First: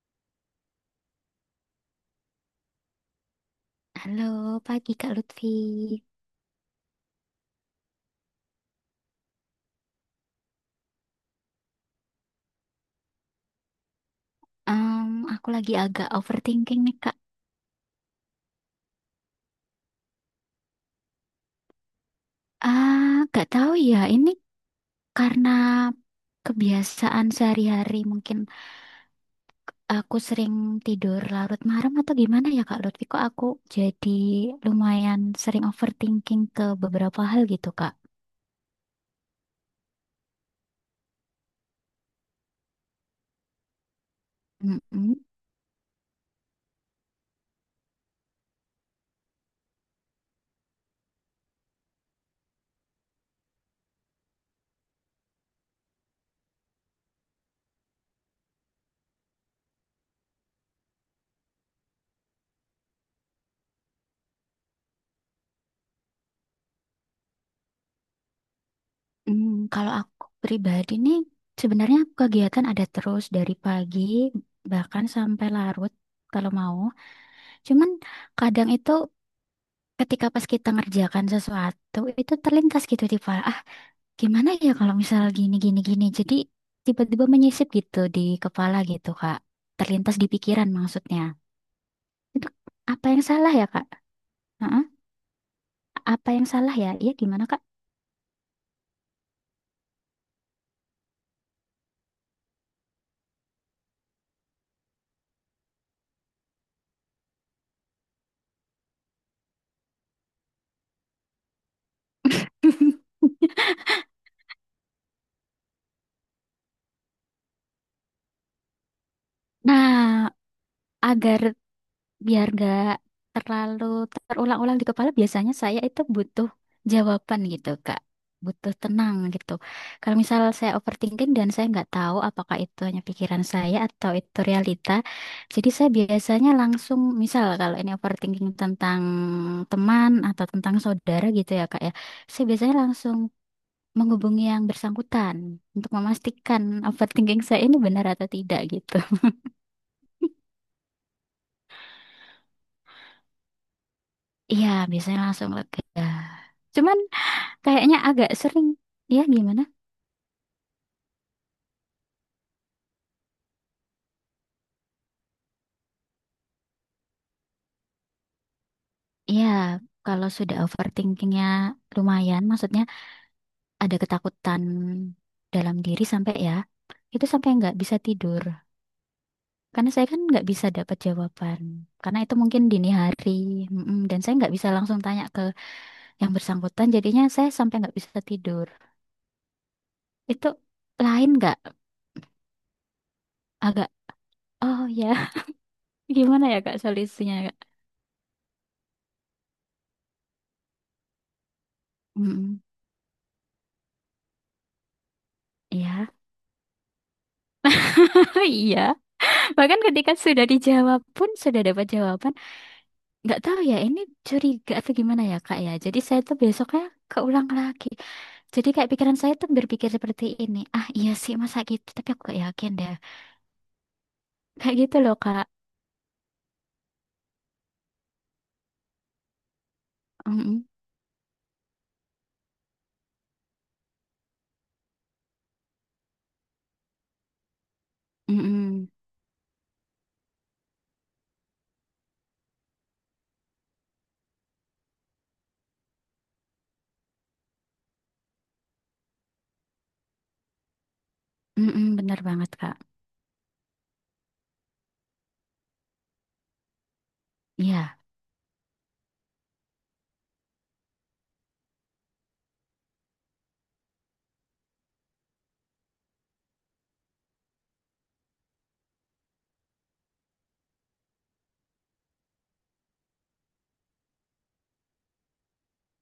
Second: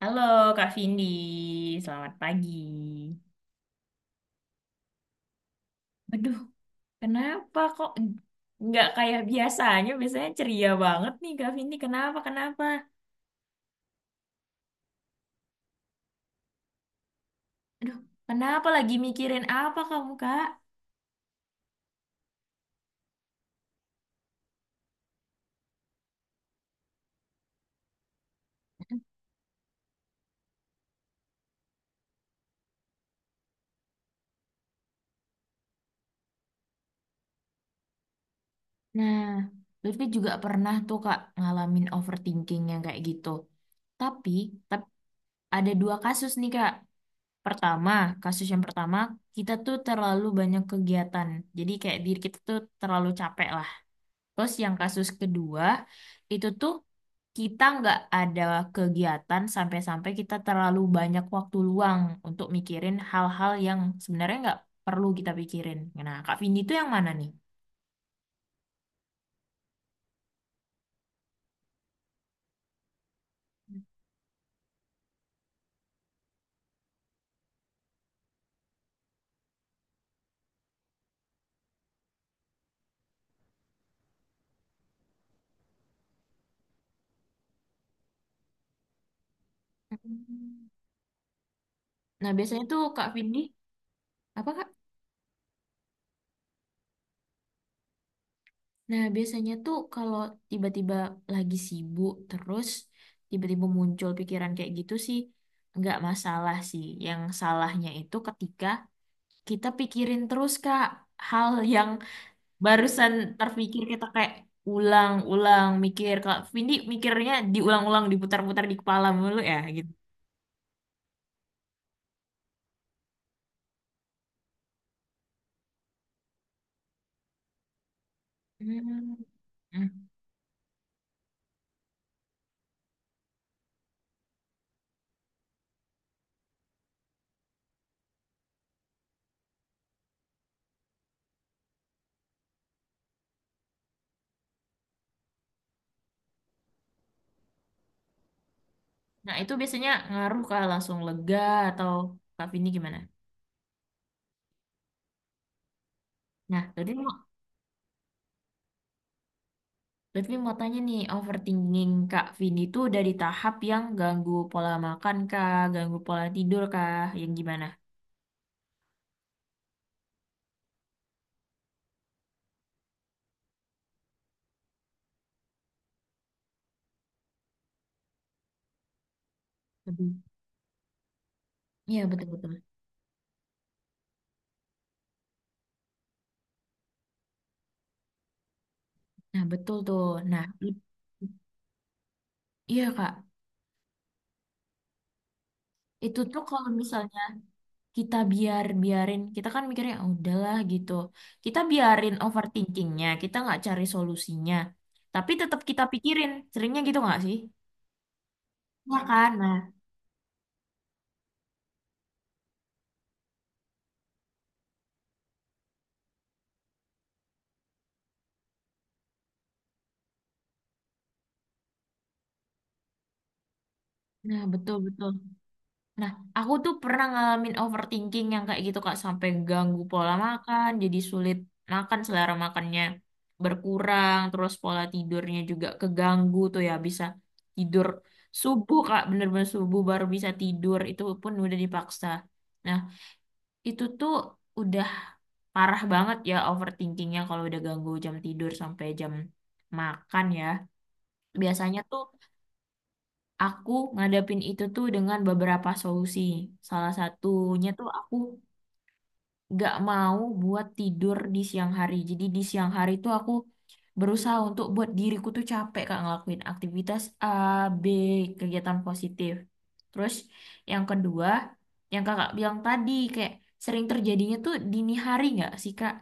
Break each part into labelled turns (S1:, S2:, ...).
S1: Halo Kak Vindi, selamat pagi.
S2: Halo, pagi Kak Lutfi.
S1: Aduh, kenapa kok nggak kayak biasanya? Biasanya ceria banget nih Kak Vindi. Kenapa, kenapa?
S2: Em, aku lagi agak overthinking nih Kak.
S1: Aduh, kenapa lagi mikirin apa kamu Kak?
S2: Ah, gak tahu ya. Ini karena kebiasaan sehari-hari mungkin aku sering tidur larut malam atau gimana ya Kak Lutfi? Kok aku jadi lumayan sering overthinking ke beberapa hal gitu Kak.
S1: Nah, Lutfi juga pernah tuh Kak ngalamin overthinking yang kayak gitu. Tapi, tapi,
S2: Mm-mm.
S1: ada dua kasus nih Kak. Pertama, kasus yang pertama, kita tuh terlalu banyak kegiatan. Jadi kayak diri kita tuh terlalu capek lah. Terus yang kasus kedua itu tuh kita nggak ada kegiatan sampai-sampai kita terlalu banyak waktu luang untuk mikirin hal-hal yang sebenarnya nggak perlu kita pikirin. Nah, Kak Vindi itu yang mana nih?
S2: Kalau aku pribadi nih, sebenarnya aku kegiatan ada terus dari pagi bahkan sampai larut kalau mau. Cuman kadang itu ketika pas kita ngerjakan sesuatu itu terlintas gitu di kepala, ah gimana ya kalau misal gini gini gini, jadi tiba-tiba menyisip gitu di kepala gitu kak. Terlintas di
S1: Hmm.
S2: pikiran, maksudnya.
S1: Nah,
S2: Itu
S1: biasanya tuh
S2: apa
S1: Kak
S2: yang
S1: Vindi,
S2: salah ya kak?
S1: apa Kak?
S2: Heeh. Apa yang salah ya, iya gimana kak?
S1: Nah, biasanya tuh kalau tiba-tiba lagi sibuk terus tiba-tiba muncul pikiran kayak gitu sih nggak masalah sih. Yang salahnya itu ketika kita pikirin terus Kak hal yang barusan terpikir, kita kayak ulang-ulang mikir. Kalau Vindi mikirnya diulang-ulang diputar-putar di kepala mulu ya gitu.
S2: Nah, agar biar gak terlalu terulang-ulang di kepala, biasanya saya itu butuh jawaban gitu Kak, butuh
S1: Hmm.
S2: tenang gitu.
S1: Hmm.
S2: Kalau misal saya overthinking dan saya nggak tahu apakah itu hanya pikiran saya atau itu realita, jadi saya biasanya langsung misal kalau ini overthinking tentang teman atau tentang saudara gitu ya Kak ya, saya biasanya langsung menghubungi yang bersangkutan untuk memastikan overthinking saya ini benar atau tidak gitu.
S1: Nah itu biasanya ngaruh ke langsung lega atau Kak Vindi gimana?
S2: Iya, biasanya langsung lega.
S1: Nah,
S2: Cuman kayaknya agak sering. Ya, gimana?
S1: berarti mau tanya nih, overthinking Kak Vindi itu dari tahap yang ganggu pola makan kah, ganggu pola tidur kah, yang gimana?
S2: Ya, kalau sudah overthinkingnya lumayan, maksudnya ada ketakutan dalam diri sampai ya, itu sampai nggak bisa tidur. Karena saya kan
S1: Lebih.
S2: nggak bisa dapat jawaban.
S1: Iya
S2: Karena
S1: betul
S2: itu
S1: betul.
S2: mungkin dini hari, mm-mm, dan saya nggak bisa langsung tanya ke yang bersangkutan. Jadinya saya sampai nggak bisa tidur.
S1: Nah betul tuh. Nah,
S2: Itu
S1: i-
S2: lain nggak?
S1: Iya Kak,
S2: Agak, oh ya,
S1: itu tuh
S2: gimana ya
S1: kalau
S2: Kak
S1: misalnya
S2: solusinya? Kak?
S1: kita biar biarin, kita kan mikirnya, "Ah, udahlah gitu, kita biarin
S2: Mm-mm.
S1: overthinkingnya, kita nggak cari solusinya tapi tetap kita
S2: Iya,
S1: pikirin seringnya." Gitu nggak sih?
S2: iya.
S1: Ya kan? nah
S2: Bahkan ketika sudah dijawab pun sudah dapat jawaban. Nggak tahu ya, ini curiga atau gimana ya kak ya, jadi saya tuh besoknya keulang lagi, jadi kayak pikiran saya tuh berpikir seperti ini, ah iya sih masa gitu tapi aku gak yakin deh,
S1: nah
S2: kayak
S1: betul
S2: gitu
S1: betul.
S2: loh kak.
S1: Nah, aku tuh pernah ngalamin overthinking yang kayak gitu Kak, sampai ganggu pola
S2: mm
S1: makan jadi sulit makan, selera makannya berkurang. Terus pola tidurnya juga keganggu tuh, ya bisa tidur subuh Kak, bener-bener subuh baru bisa tidur, itu pun udah dipaksa. Nah itu tuh udah parah banget ya overthinkingnya, kalau udah ganggu jam tidur sampai jam makan ya. Biasanya tuh
S2: Bener banget kak.
S1: aku ngadepin itu tuh dengan beberapa solusi. Salah satunya tuh
S2: Iya,
S1: aku gak mau buat tidur di siang hari. Jadi di siang hari tuh aku berusaha untuk buat diriku tuh capek Kak, ngelakuin aktivitas A, B, kegiatan positif. Terus yang kedua, yang kakak bilang tadi kayak sering terjadinya tuh dini hari nggak sih Kak?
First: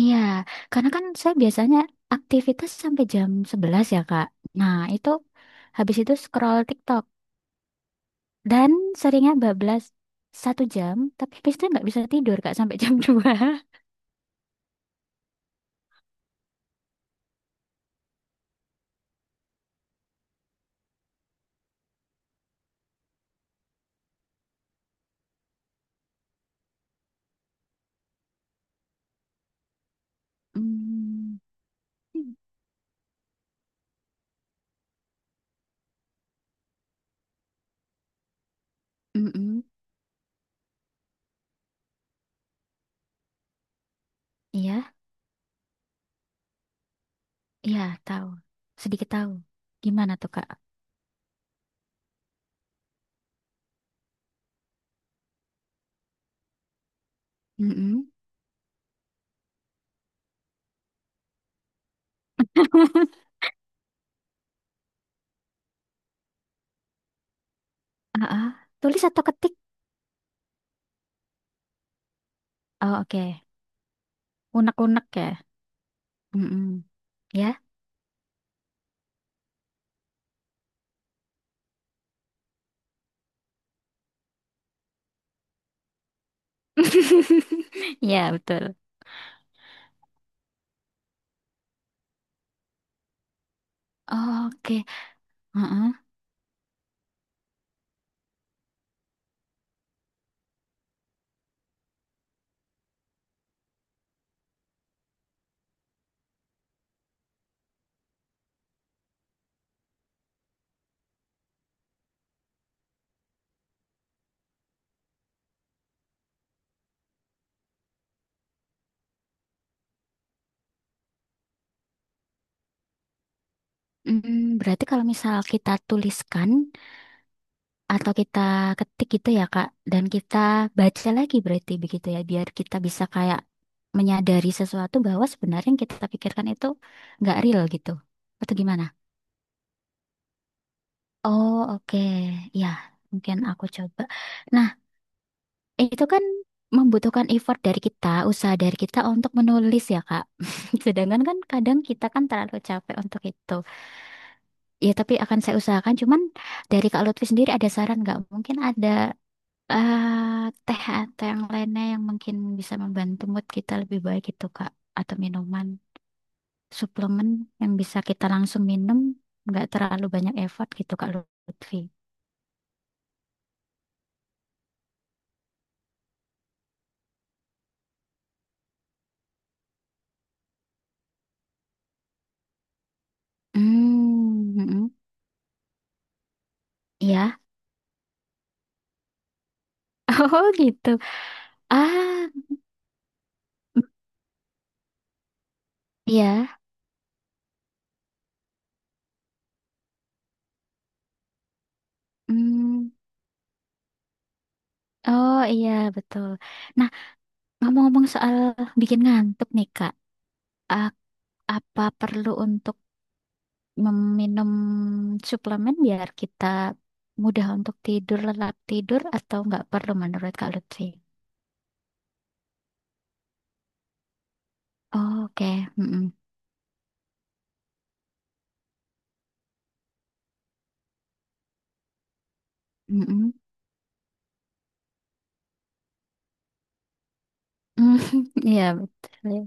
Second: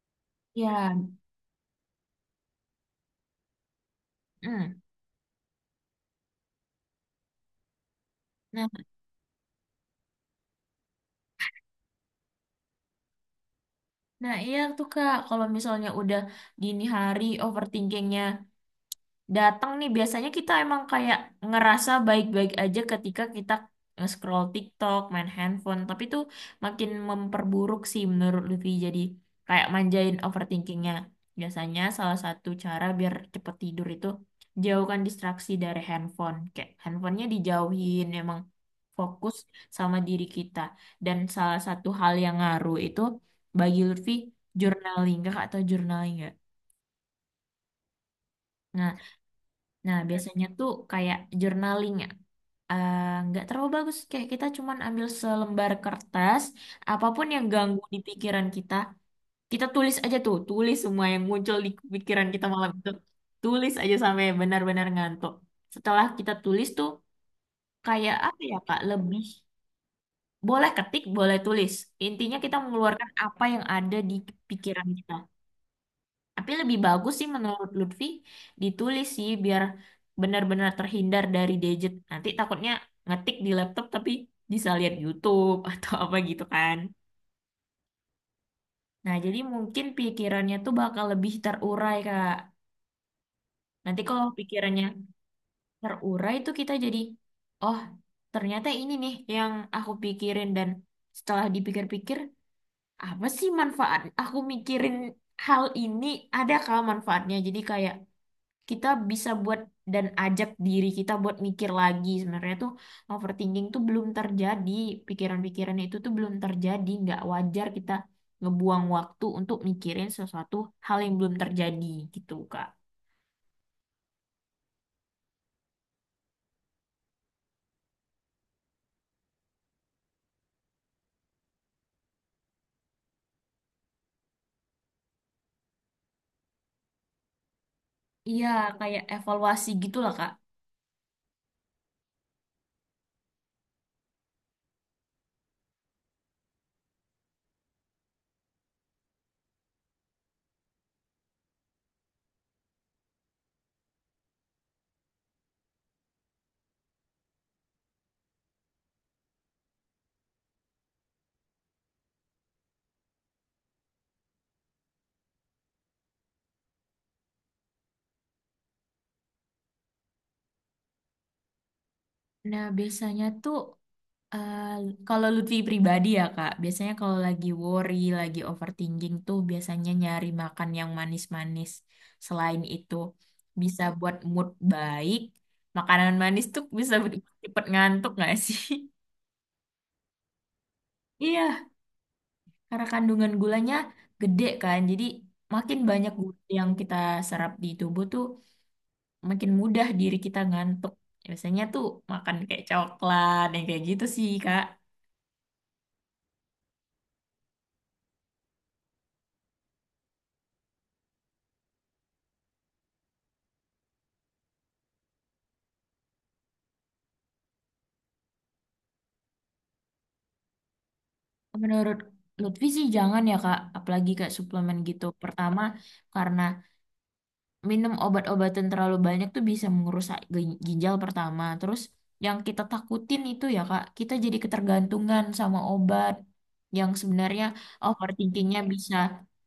S2: iya, karena kan
S1: Ya,
S2: saya biasanya aktivitas sampai jam 11 ya kak. Nah
S1: mm.
S2: itu, habis itu scroll TikTok
S1: Nah,
S2: dan seringnya bablas 1 jam, tapi habis itu nggak bisa tidur kak sampai jam 2.
S1: nah iya tuh Kak, kalau misalnya udah dini hari overthinkingnya datang nih, biasanya kita emang kayak ngerasa baik-baik aja ketika kita scroll TikTok, main handphone, tapi tuh makin memperburuk sih menurut Lutfi. Jadi kayak manjain overthinkingnya.
S2: Mm,
S1: Biasanya salah satu cara biar cepet tidur itu jauhkan distraksi dari handphone. Kayak handphonenya dijauhin, emang fokus
S2: mm.
S1: sama diri kita. Dan salah satu hal yang ngaruh itu bagi Lutfi
S2: Iya.
S1: journaling. Kakak atau journaling
S2: Iya, tahu.
S1: nggak?
S2: Sedikit tahu.
S1: Nah,
S2: Gimana tuh,
S1: biasanya
S2: Kak?
S1: tuh kayak journaling ya. Eh, nggak terlalu bagus, kayak kita cuman ambil selembar kertas, apapun yang ganggu di
S2: Mm-mm.
S1: pikiran kita kita tulis aja tuh, tulis semua yang muncul di pikiran kita malam itu, tulis aja sampai benar-benar ngantuk. Setelah kita tulis tuh kayak
S2: Ah,
S1: apa
S2: ah.
S1: ya Kak,
S2: Tulis
S1: lebih
S2: atau ketik?
S1: boleh ketik boleh tulis, intinya kita
S2: Oh,
S1: mengeluarkan
S2: oke.
S1: apa yang ada di pikiran
S2: Unek-unek
S1: kita.
S2: ya.
S1: Tapi lebih
S2: Mm-mm.
S1: bagus sih
S2: Ya.
S1: menurut Lutfi ditulis sih, biar benar-benar terhindar dari gadget. Nanti takutnya ngetik di laptop tapi bisa lihat YouTube atau apa gitu kan.
S2: Ya, betul.
S1: Nah, jadi mungkin pikirannya tuh bakal lebih terurai, Kak. Nanti kalau
S2: Oke.
S1: pikirannya
S2: Heeh.
S1: terurai tuh kita jadi, oh ternyata ini nih yang aku pikirin, dan setelah dipikir-pikir, apa sih manfaat aku mikirin hal ini? Ada kah manfaatnya? Jadi kayak kita bisa buat dan ajak diri kita buat mikir lagi, sebenarnya tuh overthinking tuh belum terjadi, pikiran-pikiran itu tuh belum terjadi, nggak wajar kita ngebuang waktu untuk mikirin sesuatu hal yang belum terjadi gitu Kak.
S2: Berarti kalau misal kita tuliskan atau kita ketik gitu ya, Kak, dan kita baca lagi berarti begitu ya, biar kita bisa kayak menyadari sesuatu bahwa sebenarnya yang kita pikirkan itu nggak real gitu.
S1: Iya,
S2: Atau gimana?
S1: kayak evaluasi gitulah Kak.
S2: Oh, oke. Ya, mungkin aku coba. Nah, itu kan membutuhkan effort dari kita, usaha dari kita untuk menulis ya, Kak. Sedangkan kan kadang kita kan terlalu capek untuk itu. Ya, tapi akan saya usahakan. Cuman dari Kak Lutfi sendiri ada saran nggak? Mungkin ada, eh, teh atau yang lainnya yang mungkin bisa membantu mood kita lebih baik gitu, Kak. Atau minuman, suplemen yang bisa kita langsung minum, nggak terlalu banyak effort gitu, Kak Lutfi.
S1: Nah biasanya tuh, eh, kalau Lutfi pribadi ya Kak, biasanya kalau lagi worry, lagi overthinking tuh biasanya nyari makan yang manis-manis. Selain itu bisa buat mood
S2: Hmm, mm, mm.
S1: baik. Makanan manis tuh bisa bikin
S2: Ya,
S1: cepet ngantuk nggak sih?
S2: oh gitu.
S1: Iya,
S2: Ah,
S1: karena kandungan gulanya
S2: mm,
S1: gede kan. Jadi makin banyak gula
S2: iya.
S1: yang kita serap di tubuh tuh makin mudah diri kita ngantuk. Biasanya tuh makan kayak
S2: Hmm.
S1: coklat yang kayak gitu sih Kak.
S2: Oh iya, betul. Nah, ngomong-ngomong soal bikin ngantuk nih, Kak. A- Apa perlu untuk meminum suplemen biar kita mudah untuk tidur, lelap tidur, atau nggak perlu menurut Kak Lutfi?
S1: Menurut Lutfi sih jangan ya Kak, apalagi kayak suplemen gitu.
S2: Oh,
S1: Pertama,
S2: oke. Mm-mm.
S1: karena minum obat-obatan terlalu banyak tuh bisa merusak ginjal, pertama. Terus yang kita takutin
S2: Mm-mm.
S1: itu ya Kak, kita jadi ketergantungan sama obat, yang sebenarnya
S2: Mm,
S1: overthinkingnya
S2: iya,
S1: bisa
S2: betul. Ya.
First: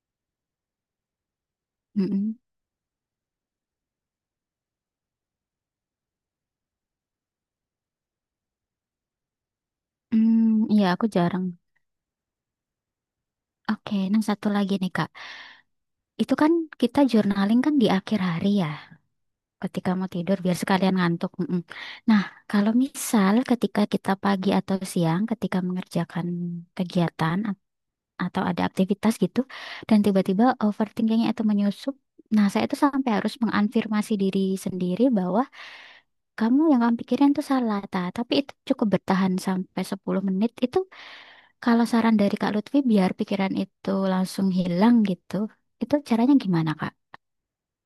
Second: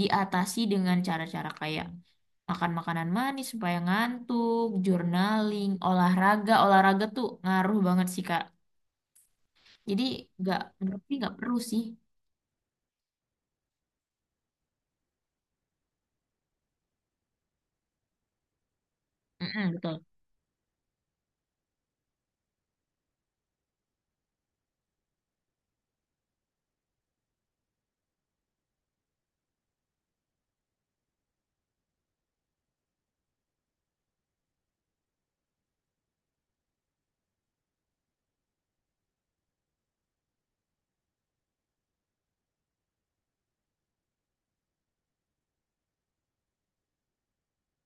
S1: diatasi dengan cara-cara kayak
S2: Mm-mm.
S1: makan makanan manis supaya ngantuk, journaling, olahraga. Olahraga tuh ngaruh banget sih Kak. Jadi nggak,
S2: Hmm, iya,
S1: menurut
S2: aku
S1: Lutfi nggak
S2: jarang.
S1: perlu sih.
S2: Oke, nah satu lagi nih, Kak. Itu kan kita journaling kan di akhir hari ya.
S1: Mm-mm,
S2: Ketika
S1: betul.
S2: mau tidur biar sekalian ngantuk. Mm-mm. Nah, kalau misal ketika kita pagi atau siang, ketika mengerjakan kegiatan atau ada aktivitas gitu, dan tiba-tiba overthinkingnya itu menyusup, nah saya itu sampai harus mengafirmasi diri sendiri bahwa kamu, yang kamu pikirin itu salah, Ta. Tapi itu cukup bertahan sampai 10 menit, itu kalau saran dari Kak Lutfi biar pikiran itu langsung hilang gitu, itu caranya gimana Kak?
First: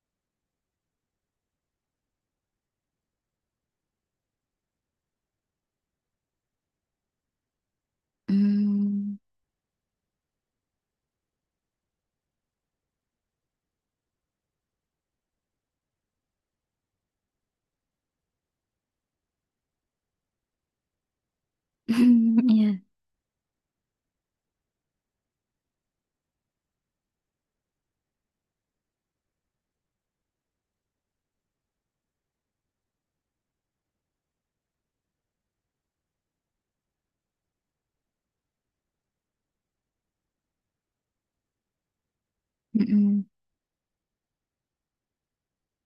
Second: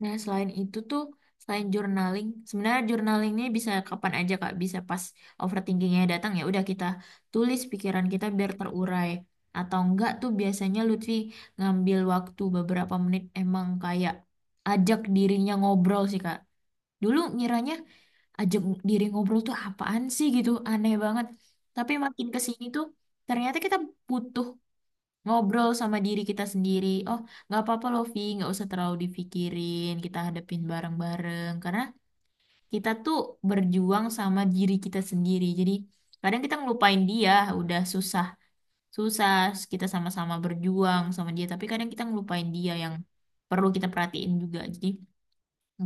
S1: Nah, selain journaling, sebenarnya journaling ini bisa kapan aja Kak, bisa pas overthinkingnya datang, ya udah kita tulis pikiran kita biar terurai.
S2: Hmm,
S1: Atau enggak tuh biasanya Lutfi ngambil waktu beberapa menit, emang kayak ajak dirinya ngobrol sih Kak. Dulu ngiranya ajak diri ngobrol tuh apaan sih gitu, aneh banget. Tapi makin ke sini
S2: iya.
S1: tuh ternyata kita butuh ngobrol sama diri kita sendiri. Oh, nggak apa-apa loh, Vi, nggak usah terlalu dipikirin. Kita hadapin bareng-bareng, karena kita tuh berjuang sama diri kita sendiri. Jadi kadang kita ngelupain dia, udah susah, susah. Kita sama-sama berjuang sama dia, tapi kadang kita ngelupain dia yang
S2: Mm-mm.
S1: perlu kita perhatiin juga. Jadi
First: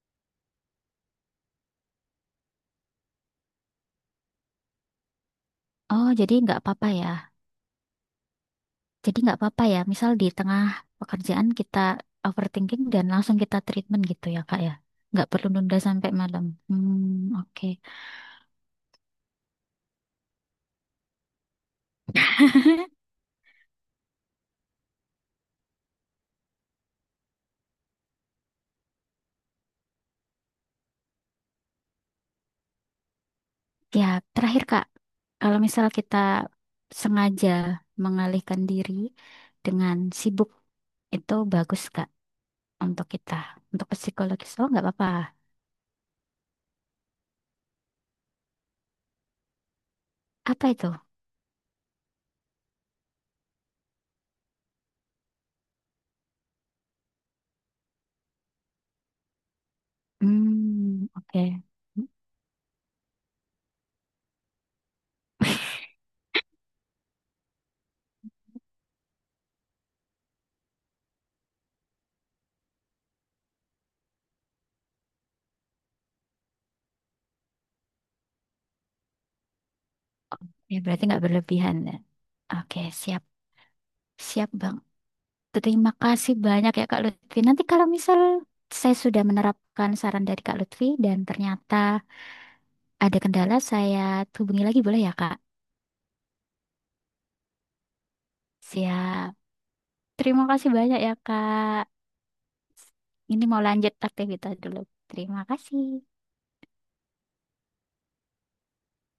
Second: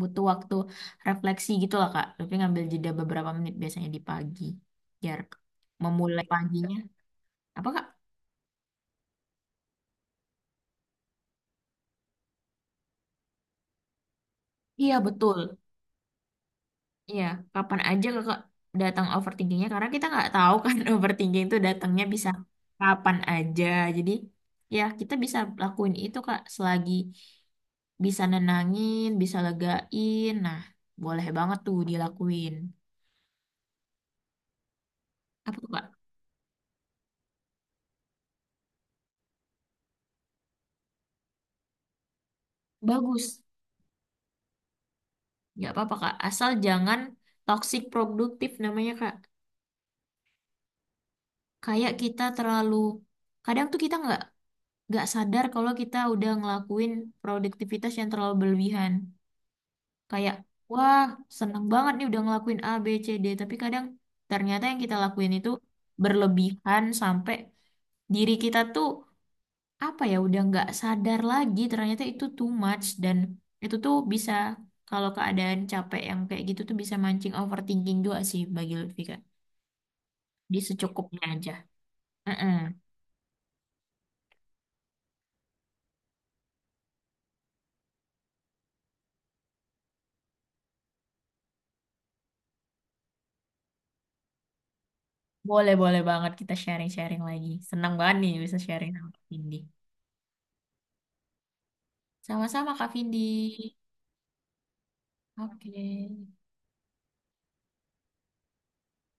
S1: butuh waktu refleksi gitu lah, Kak. Tapi ngambil jeda beberapa menit biasanya di pagi, biar
S2: Oh,
S1: memulai
S2: jadi nggak
S1: paginya.
S2: apa-apa ya.
S1: Apa, Kak?
S2: Jadi nggak apa-apa ya. Misal di tengah pekerjaan kita overthinking dan langsung kita treatment gitu ya, Kak ya.
S1: Iya,
S2: Nggak perlu
S1: betul.
S2: nunda sampai malam. Hmm,
S1: Iya,
S2: oke.
S1: kapan aja kakak datang overthinkingnya, karena kita nggak tahu kan overthinking itu datangnya bisa kapan aja. Jadi ya kita bisa lakuin itu Kak selagi bisa nenangin, bisa legain. Nah, boleh banget tuh dilakuin.
S2: Ya, terakhir Kak, kalau
S1: Apa tuh Kak?
S2: misal kita sengaja mengalihkan diri dengan sibuk, itu bagus Kak untuk kita,
S1: Bagus.
S2: untuk psikologis. Oh, nggak apa-apa.
S1: Nggak apa-apa Kak, asal jangan toxic produktif namanya Kak.
S2: Apa itu?
S1: Kayak kita terlalu, kadang tuh kita nggak sadar kalau kita udah ngelakuin produktivitas yang terlalu berlebihan. Kayak, wah,
S2: Hmm, oke.
S1: seneng banget
S2: Hmm,
S1: nih udah ngelakuin A, B, C, D. Tapi kadang ternyata yang kita lakuin itu berlebihan sampai diri kita tuh, apa ya, udah nggak sadar lagi ternyata itu too much, dan itu tuh bisa, kalau keadaan capek yang kayak gitu tuh bisa mancing overthinking juga sih bagi Lutfi Kak. Di
S2: ya, berarti
S1: secukupnya
S2: nggak
S1: aja.
S2: berlebihan ya.
S1: Mm-mm.
S2: Oke, siap. Siap, Bang. Terima kasih banyak ya Kak Lutfi. Nanti kalau misal saya sudah menerapkan saran dari Kak Lutfi dan ternyata ada kendala, saya hubungi lagi boleh ya Kak?
S1: Boleh, boleh banget kita sharing-sharing lagi. Senang banget nih bisa sharing sama Kak
S2: Siap.
S1: Vindi.
S2: Terima kasih banyak ya Kak.
S1: Sama-sama Kak Vindi.
S2: Ini mau lanjut aktivitas dulu. Terima
S1: Oke.
S2: kasih.